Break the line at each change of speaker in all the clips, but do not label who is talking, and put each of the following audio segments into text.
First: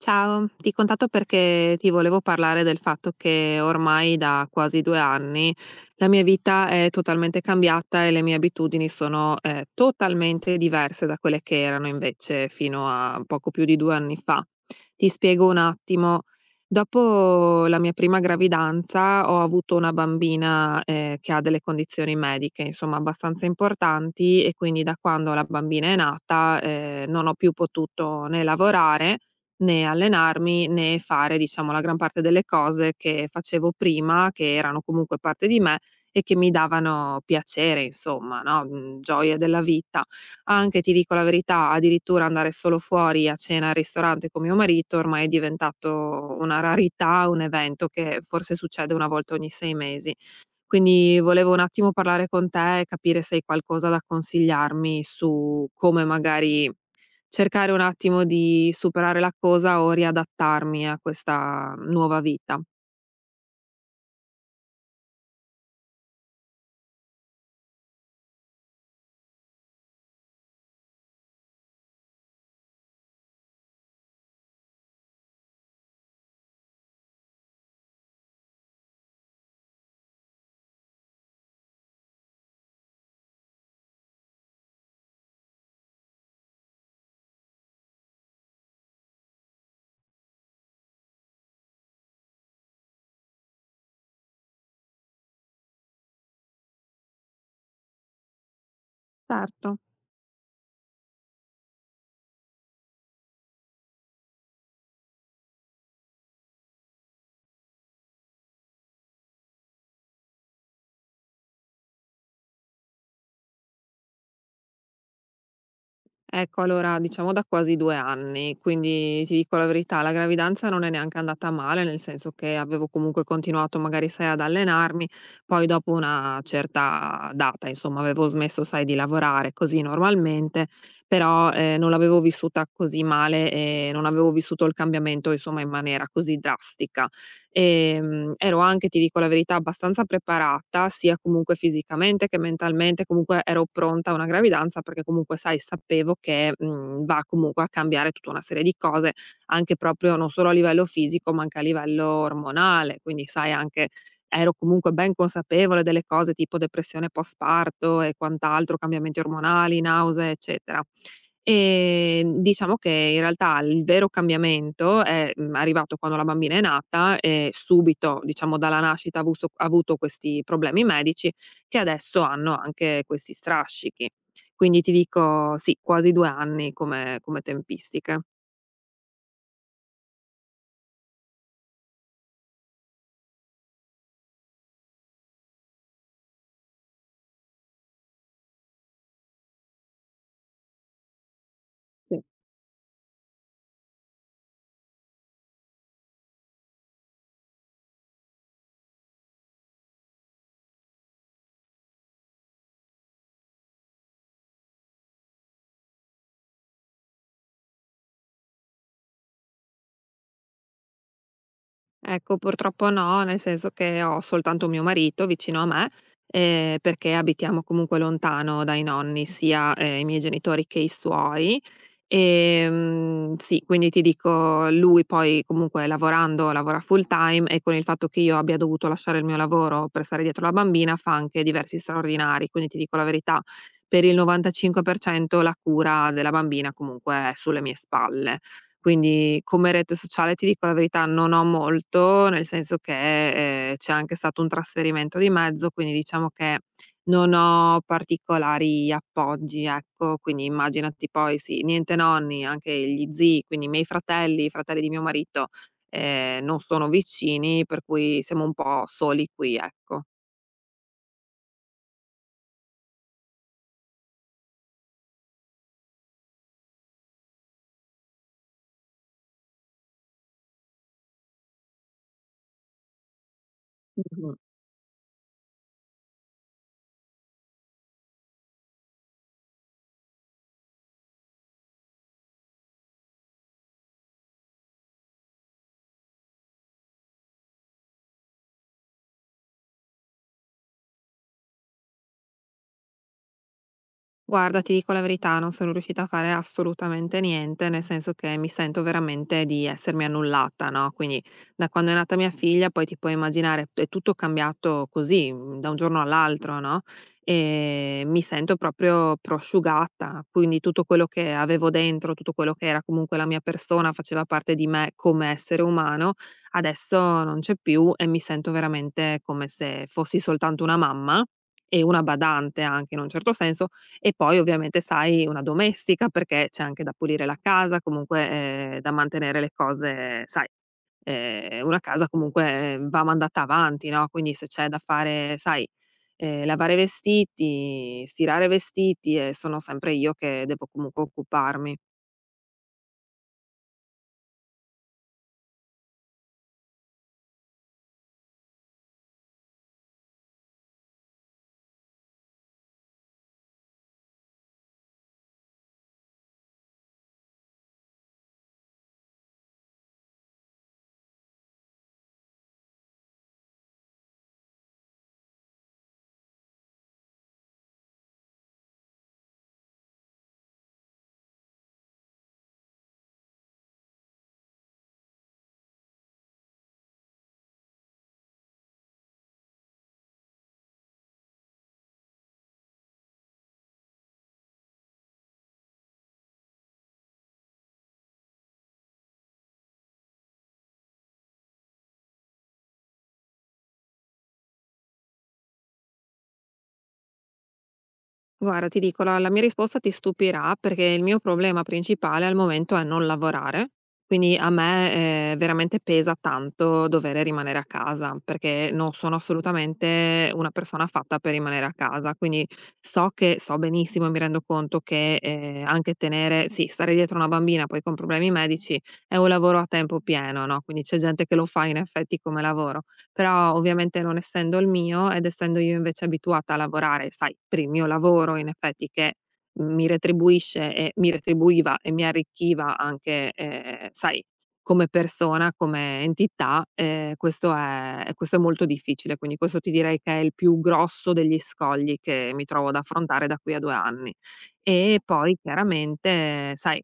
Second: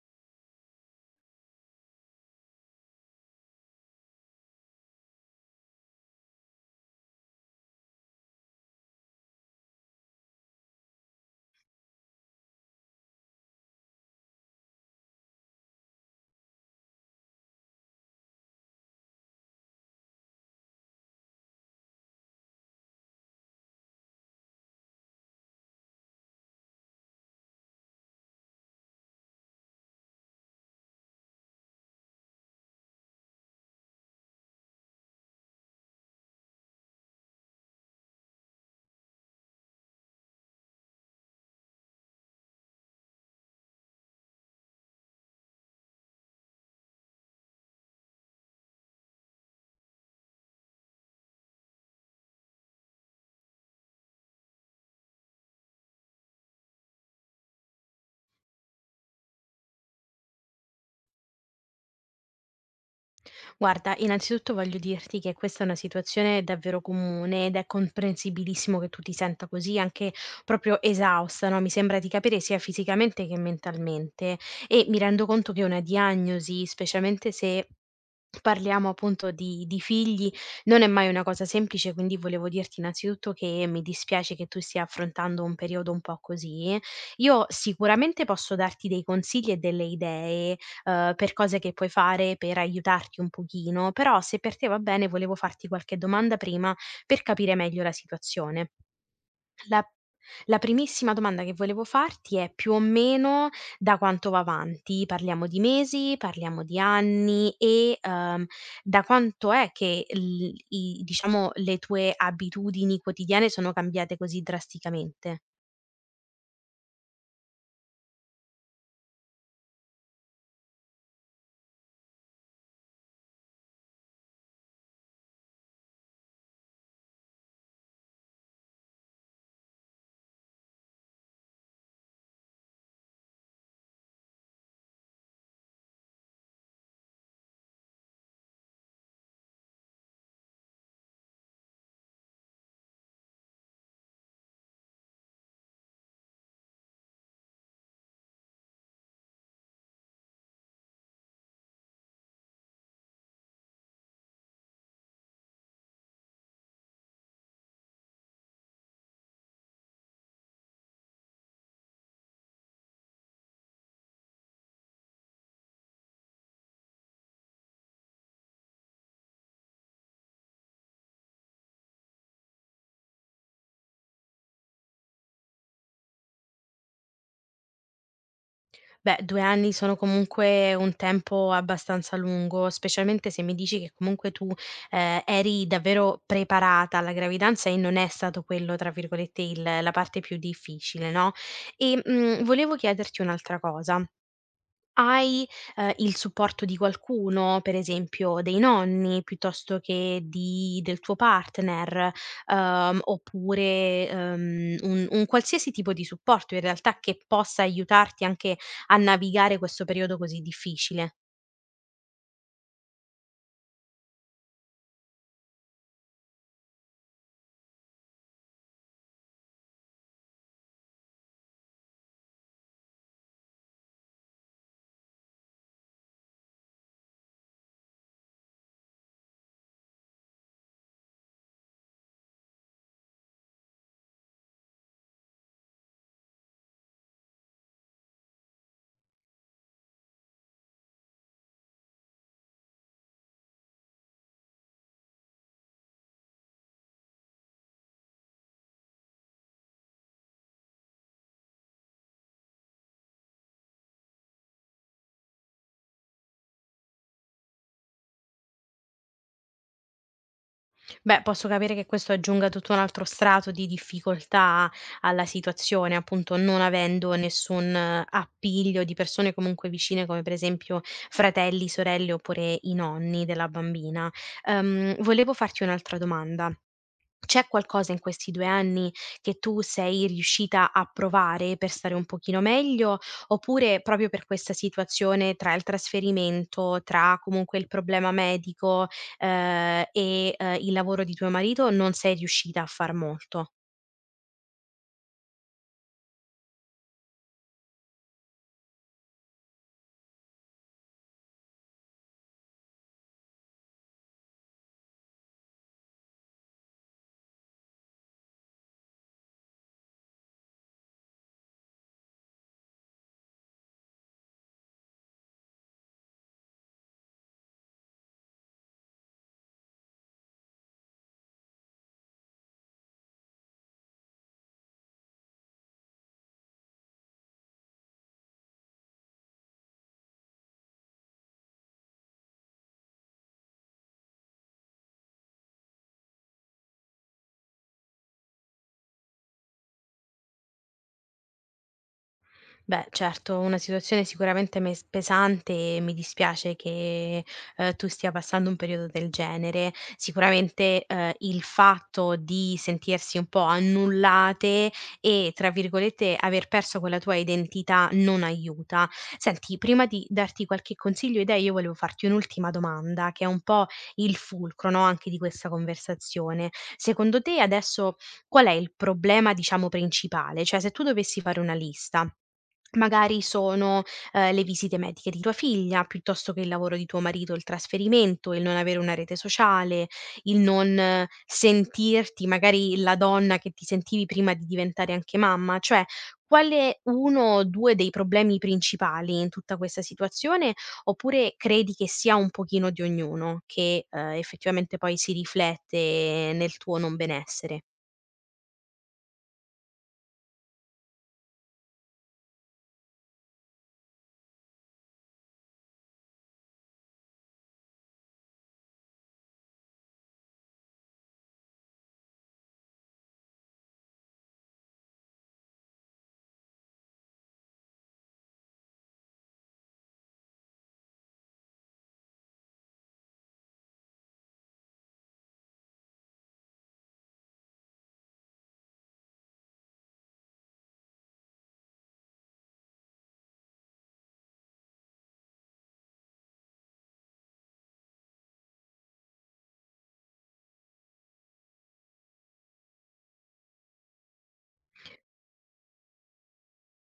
Ciao, ti contatto perché ti volevo parlare del fatto che ormai da quasi due anni la mia vita è totalmente cambiata e le mie abitudini sono totalmente diverse da quelle che erano invece fino a poco più di due anni fa. Ti spiego un attimo. Dopo la mia prima gravidanza ho avuto una bambina che ha delle condizioni mediche, insomma, abbastanza importanti, e quindi da quando la bambina è nata non ho più potuto né lavorare, né allenarmi, né fare, diciamo, la gran parte delle cose che facevo prima, che erano comunque parte di me e che mi davano piacere, insomma, no, gioie della vita. Anche, ti dico la verità, addirittura andare solo fuori a cena al ristorante con mio marito ormai è diventato una rarità, un evento che forse succede una volta ogni sei mesi. Quindi volevo un attimo parlare con te e capire se hai qualcosa da consigliarmi su come magari cercare un attimo di superare la cosa o riadattarmi a questa nuova vita.
Guarda, innanzitutto voglio dirti che questa è una situazione davvero comune ed è comprensibilissimo che tu ti senta così, anche proprio esausta, no? Mi sembra di capire sia fisicamente che mentalmente. E mi rendo conto che una diagnosi, specialmente se parliamo appunto di figli, non è mai una cosa semplice, quindi volevo dirti innanzitutto che mi dispiace che tu stia affrontando un periodo un po' così. Io sicuramente posso darti dei consigli e delle idee per cose che puoi fare per aiutarti un pochino, però se per te va bene volevo farti qualche domanda prima per capire meglio la situazione.
Certo.
La la primissima domanda che volevo farti è più o meno da quanto va avanti? Parliamo di mesi, parliamo di anni e, da quanto è che l i diciamo le tue abitudini quotidiane sono cambiate così drasticamente?
Ecco, allora diciamo da quasi due anni, quindi ti dico la verità, la gravidanza non è neanche andata male, nel senso che avevo comunque continuato, magari, sai, ad allenarmi, poi dopo una certa data, insomma, avevo smesso, sai, di lavorare così normalmente, però, non l'avevo vissuta così male e non avevo vissuto il cambiamento, insomma, in maniera così drastica. Ero anche, ti dico la verità, abbastanza preparata, sia comunque fisicamente che mentalmente, comunque ero pronta a una gravidanza perché comunque, sai, sapevo che, va comunque a cambiare tutta una serie di cose, anche proprio non solo a livello fisico, ma anche a livello ormonale. Quindi, sai, anche ero comunque ben consapevole delle cose tipo depressione post parto e quant'altro, cambiamenti ormonali, nausea, eccetera. Diciamo che in realtà il vero cambiamento è, arrivato quando la bambina è nata e subito, diciamo, dalla nascita ha avuto questi problemi medici che adesso hanno anche questi strascichi. Quindi ti dico sì, quasi due anni come tempistiche.
Beh, 2 anni sono comunque un tempo abbastanza lungo, specialmente se mi dici che comunque tu, eri davvero preparata alla gravidanza e non è stato quello, tra virgolette, il la parte più difficile, no? E, volevo chiederti un'altra cosa. Hai, il supporto di qualcuno, per esempio dei nonni, piuttosto che di del tuo partner, oppure, un qualsiasi tipo di supporto in realtà che possa aiutarti anche a navigare questo periodo così difficile.
Ecco, purtroppo no, nel senso che ho soltanto mio marito vicino a me, perché abitiamo comunque lontano dai nonni, sia, i miei genitori che i suoi. Sì, quindi ti dico, lui poi comunque lavorando, lavora full time, e con il fatto che io abbia dovuto lasciare il mio lavoro per stare dietro la bambina, fa anche diversi straordinari. Quindi ti dico la verità, per il 95% la cura della bambina comunque è sulle mie spalle. Quindi come rete sociale ti dico la verità, non ho molto, nel senso che, c'è anche stato un trasferimento di mezzo, quindi diciamo che non ho particolari appoggi, ecco. Quindi immaginati, poi sì, niente nonni, anche gli zii, quindi i miei fratelli, i fratelli di mio marito, non sono vicini, per cui siamo un po' soli qui, ecco.
Beh, posso capire che questo aggiunga tutto un altro strato di difficoltà alla situazione, appunto, non avendo nessun appiglio di persone comunque vicine, come per esempio fratelli, sorelle oppure i nonni della bambina.
Mh-mh.
Volevo farti un'altra domanda. C'è qualcosa in questi 2 anni che tu sei riuscita a provare per stare un pochino meglio, oppure proprio per questa situazione tra il trasferimento, tra comunque il problema medico, e il lavoro di tuo marito non sei riuscita a far molto.
Guarda, ti dico la verità, non sono riuscita a fare assolutamente niente, nel senso che mi sento veramente di essermi annullata, no? Quindi da quando è nata mia figlia, poi ti puoi immaginare, è tutto cambiato così, da un giorno all'altro, no? E mi sento proprio prosciugata, quindi tutto quello che avevo dentro, tutto quello che era comunque la mia persona, faceva parte di me come essere umano, adesso non c'è più e mi sento veramente come se fossi soltanto una mamma. E una badante anche, in un certo senso, e poi ovviamente, sai, una domestica, perché c'è anche da pulire la casa, comunque, da mantenere le cose, sai, una casa comunque, va mandata avanti, no, quindi se c'è da fare, sai, lavare vestiti, stirare vestiti, sono sempre io che devo comunque occuparmi.
Beh, certo, una situazione sicuramente mes pesante e mi dispiace che, tu stia passando un periodo del genere. Sicuramente, il fatto di sentirsi un po' "annullate" e, tra virgolette, aver perso quella tua identità non aiuta. Senti, prima di darti qualche consiglio o idea, io volevo farti un'ultima domanda, che è un po' il fulcro, no, anche di questa conversazione. Secondo te adesso qual è il problema, diciamo, principale? Cioè, se tu dovessi fare una lista. Magari sono, le visite mediche di tua figlia, piuttosto che il lavoro di tuo marito, il trasferimento, il non avere una rete sociale, il non sentirti magari la donna che ti sentivi prima di diventare anche mamma. Cioè, quale 1 o 2 dei problemi principali in tutta questa situazione, oppure credi che sia un pochino di ognuno, che, effettivamente poi si riflette nel tuo non benessere?
Guarda, ti dico, la mia risposta ti stupirà perché il mio problema principale al momento è non lavorare, quindi a me veramente pesa tanto dover rimanere a casa perché non sono assolutamente una persona fatta per rimanere a casa, quindi so che, so benissimo e mi rendo conto che anche tenere, sì, stare dietro una bambina poi con problemi medici è un lavoro a tempo pieno, no? Quindi c'è gente che lo fa in effetti come lavoro, però ovviamente non essendo il mio ed essendo io invece abituata a lavorare, sai, per il mio lavoro, in effetti, che mi retribuisce e mi retribuiva e mi arricchiva anche, sai, come persona, come entità, questo è molto difficile. Quindi questo ti direi che è il più grosso degli scogli che mi trovo ad affrontare da qui a due anni. E poi chiaramente, sai,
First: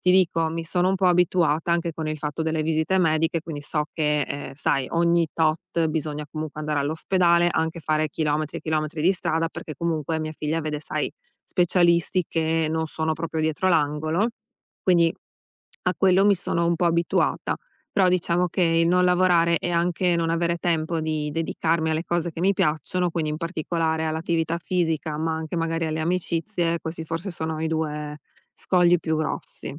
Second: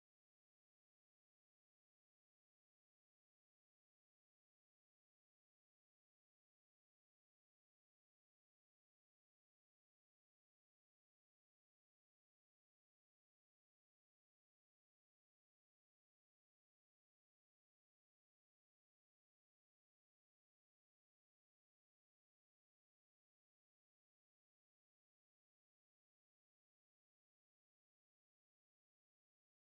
ti dico, mi sono un po' abituata anche con il fatto delle visite mediche, quindi so che, sai, ogni tot bisogna comunque andare all'ospedale, anche fare chilometri e chilometri di strada, perché comunque mia figlia vede, sai, specialisti che non sono proprio dietro l'angolo, quindi a quello mi sono un po' abituata. Però diciamo che il non lavorare e anche non avere tempo di dedicarmi alle cose che mi piacciono, quindi in particolare all'attività fisica, ma anche magari alle amicizie, questi forse sono i due scogli più grossi.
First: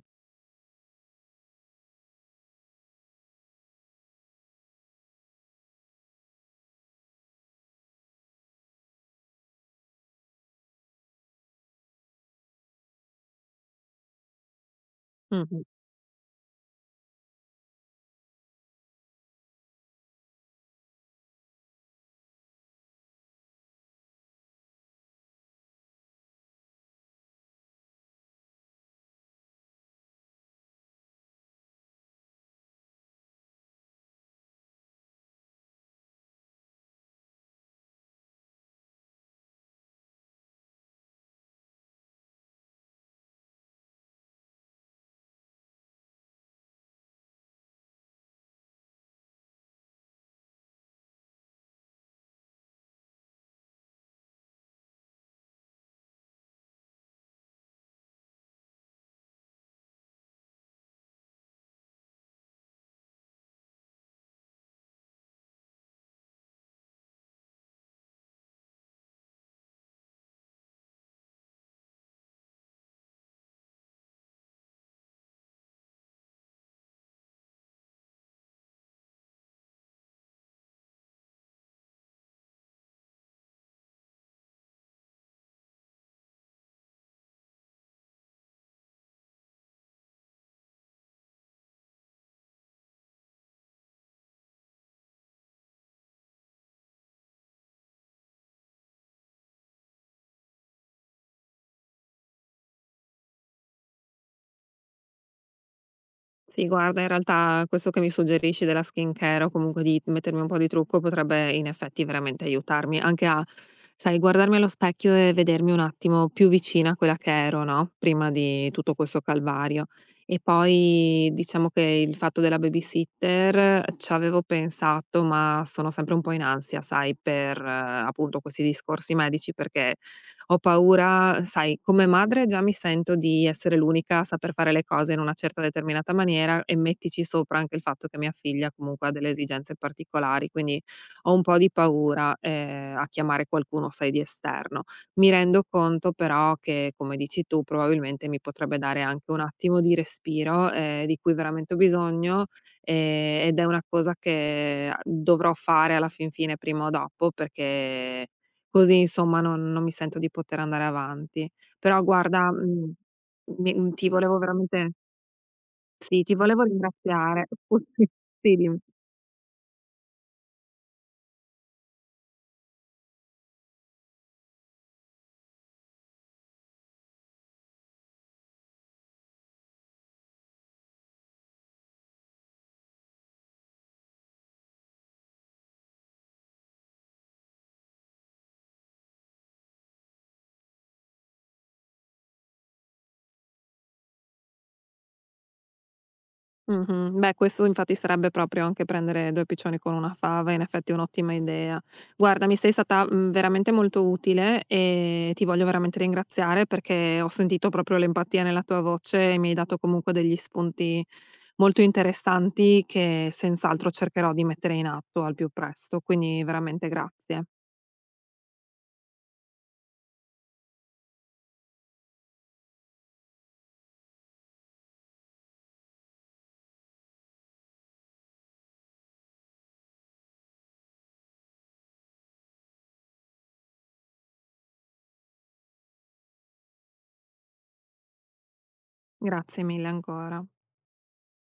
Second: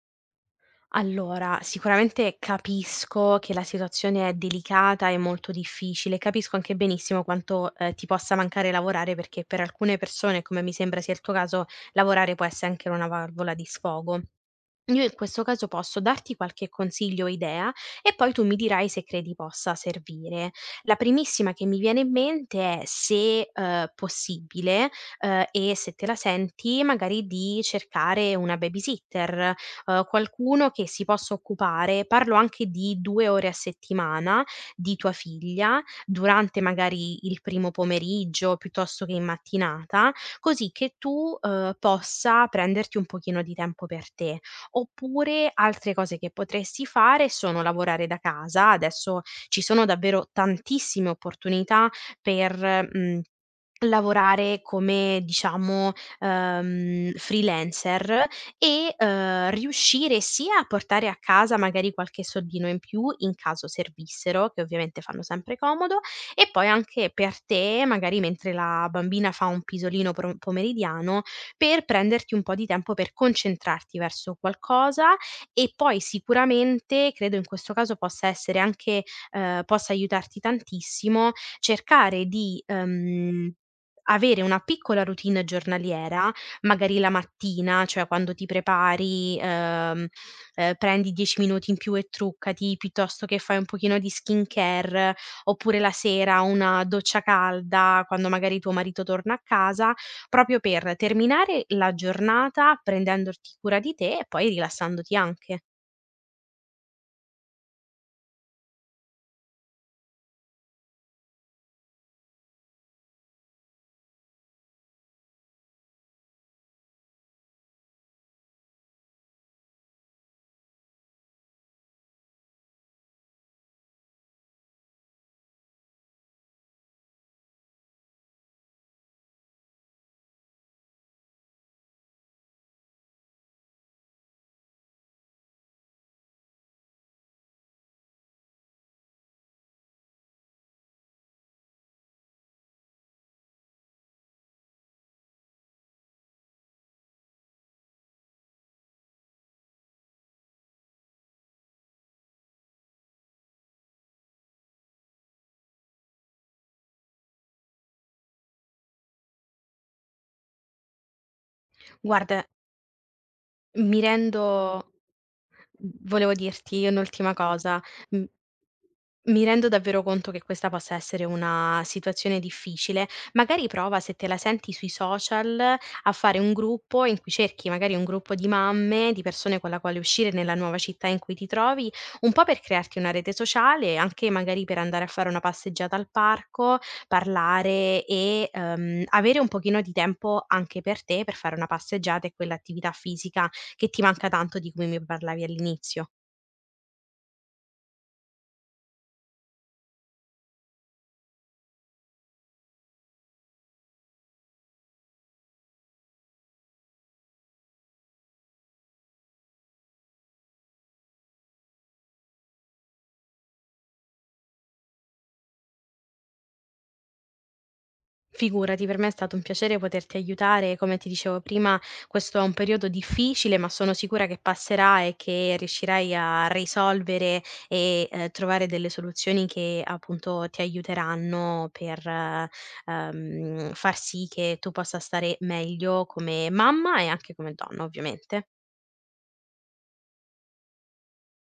Allora, sicuramente capisco che la situazione è delicata e molto difficile, capisco anche benissimo quanto, ti possa mancare lavorare perché per alcune persone, come mi sembra sia il tuo caso, lavorare può essere anche una valvola di sfogo. Io in questo
Mh-mh.
caso posso darti qualche consiglio o idea e poi tu mi dirai se credi possa servire. La primissima che mi viene in mente è se possibile e se te la senti magari di cercare una babysitter, qualcuno che si possa occupare, parlo anche di due ore a settimana di tua figlia, durante magari il primo pomeriggio piuttosto che in mattinata, così che tu possa prenderti un pochino di tempo per te. Oppure altre cose che potresti fare sono lavorare da casa. Adesso ci sono davvero tantissime opportunità per, mhmm, lavorare come diciamo, freelancer e riuscire sia a portare a casa magari qualche soldino in più in caso servissero, che ovviamente fanno sempre comodo, e poi anche per te magari mentre la bambina fa un pisolino pro pomeridiano, per prenderti un po' di tempo per concentrarti verso qualcosa e poi sicuramente, credo in questo caso possa essere anche possa aiutarti tantissimo, cercare di avere una piccola routine giornaliera, magari la mattina, cioè quando ti prepari, prendi 10 minuti in più e truccati, piuttosto che fai un pochino di skincare, oppure la sera una doccia calda quando magari tuo marito torna a casa. Proprio per terminare la giornata prendendoti cura di te e poi rilassandoti anche.
Sì, guarda, in realtà questo che mi suggerisci della skincare, o comunque di mettermi un po' di trucco, potrebbe in effetti veramente aiutarmi anche a, sai, guardarmi allo specchio e vedermi un attimo più vicina a quella che ero, no, prima di tutto questo calvario. E poi diciamo che il fatto della babysitter c'avevo pensato, ma sono sempre un po' in ansia, sai, per appunto questi discorsi medici, perché ho paura, sai, come madre già mi sento di essere l'unica a saper fare le cose in una certa determinata maniera e mettici sopra anche il fatto che mia figlia comunque ha delle esigenze particolari, quindi ho un po' di paura, a chiamare qualcuno, sai, di esterno. Mi rendo conto però che, come dici tu, probabilmente mi potrebbe dare anche un attimo di respiro, di cui veramente ho bisogno, ed è una cosa che, dovrò fare alla fin fine prima o dopo, perché così, insomma, non mi sento di poter andare avanti. Però
Guarda,
guarda,
mi
ti volevo
rendo volevo dirti un'ultima
ringraziare.
cosa, mhmm,
Sì, dimmi.
mi rendo davvero conto che questa possa essere una situazione difficile. Magari prova, se te la senti sui social, a fare un gruppo in cui cerchi magari un gruppo di mamme, di persone con la quale uscire nella nuova città in cui ti trovi, un po' per crearti una rete sociale, anche magari per andare a fare una passeggiata al parco, parlare e avere un pochino di tempo anche per te, per fare una passeggiata e quell'attività fisica che ti manca tanto di cui mi parlavi all'inizio.
Mh-mh. Beh, questo infatti sarebbe proprio anche prendere due piccioni con una fava, in effetti è un'ottima idea. Guarda, mi sei stata, veramente molto utile e ti voglio veramente ringraziare perché ho sentito proprio l'empatia nella tua voce e mi hai dato comunque degli spunti molto interessanti che senz'altro cercherò di mettere in atto al più presto, quindi veramente grazie.
Figurati, per me è stato un piacere poterti aiutare. Come ti dicevo prima, questo è un periodo difficile, ma sono sicura che passerà e che riuscirai a risolvere e trovare delle soluzioni che appunto ti aiuteranno per far sì che tu possa stare meglio come mamma e anche come donna, ovviamente.
Grazie mille ancora.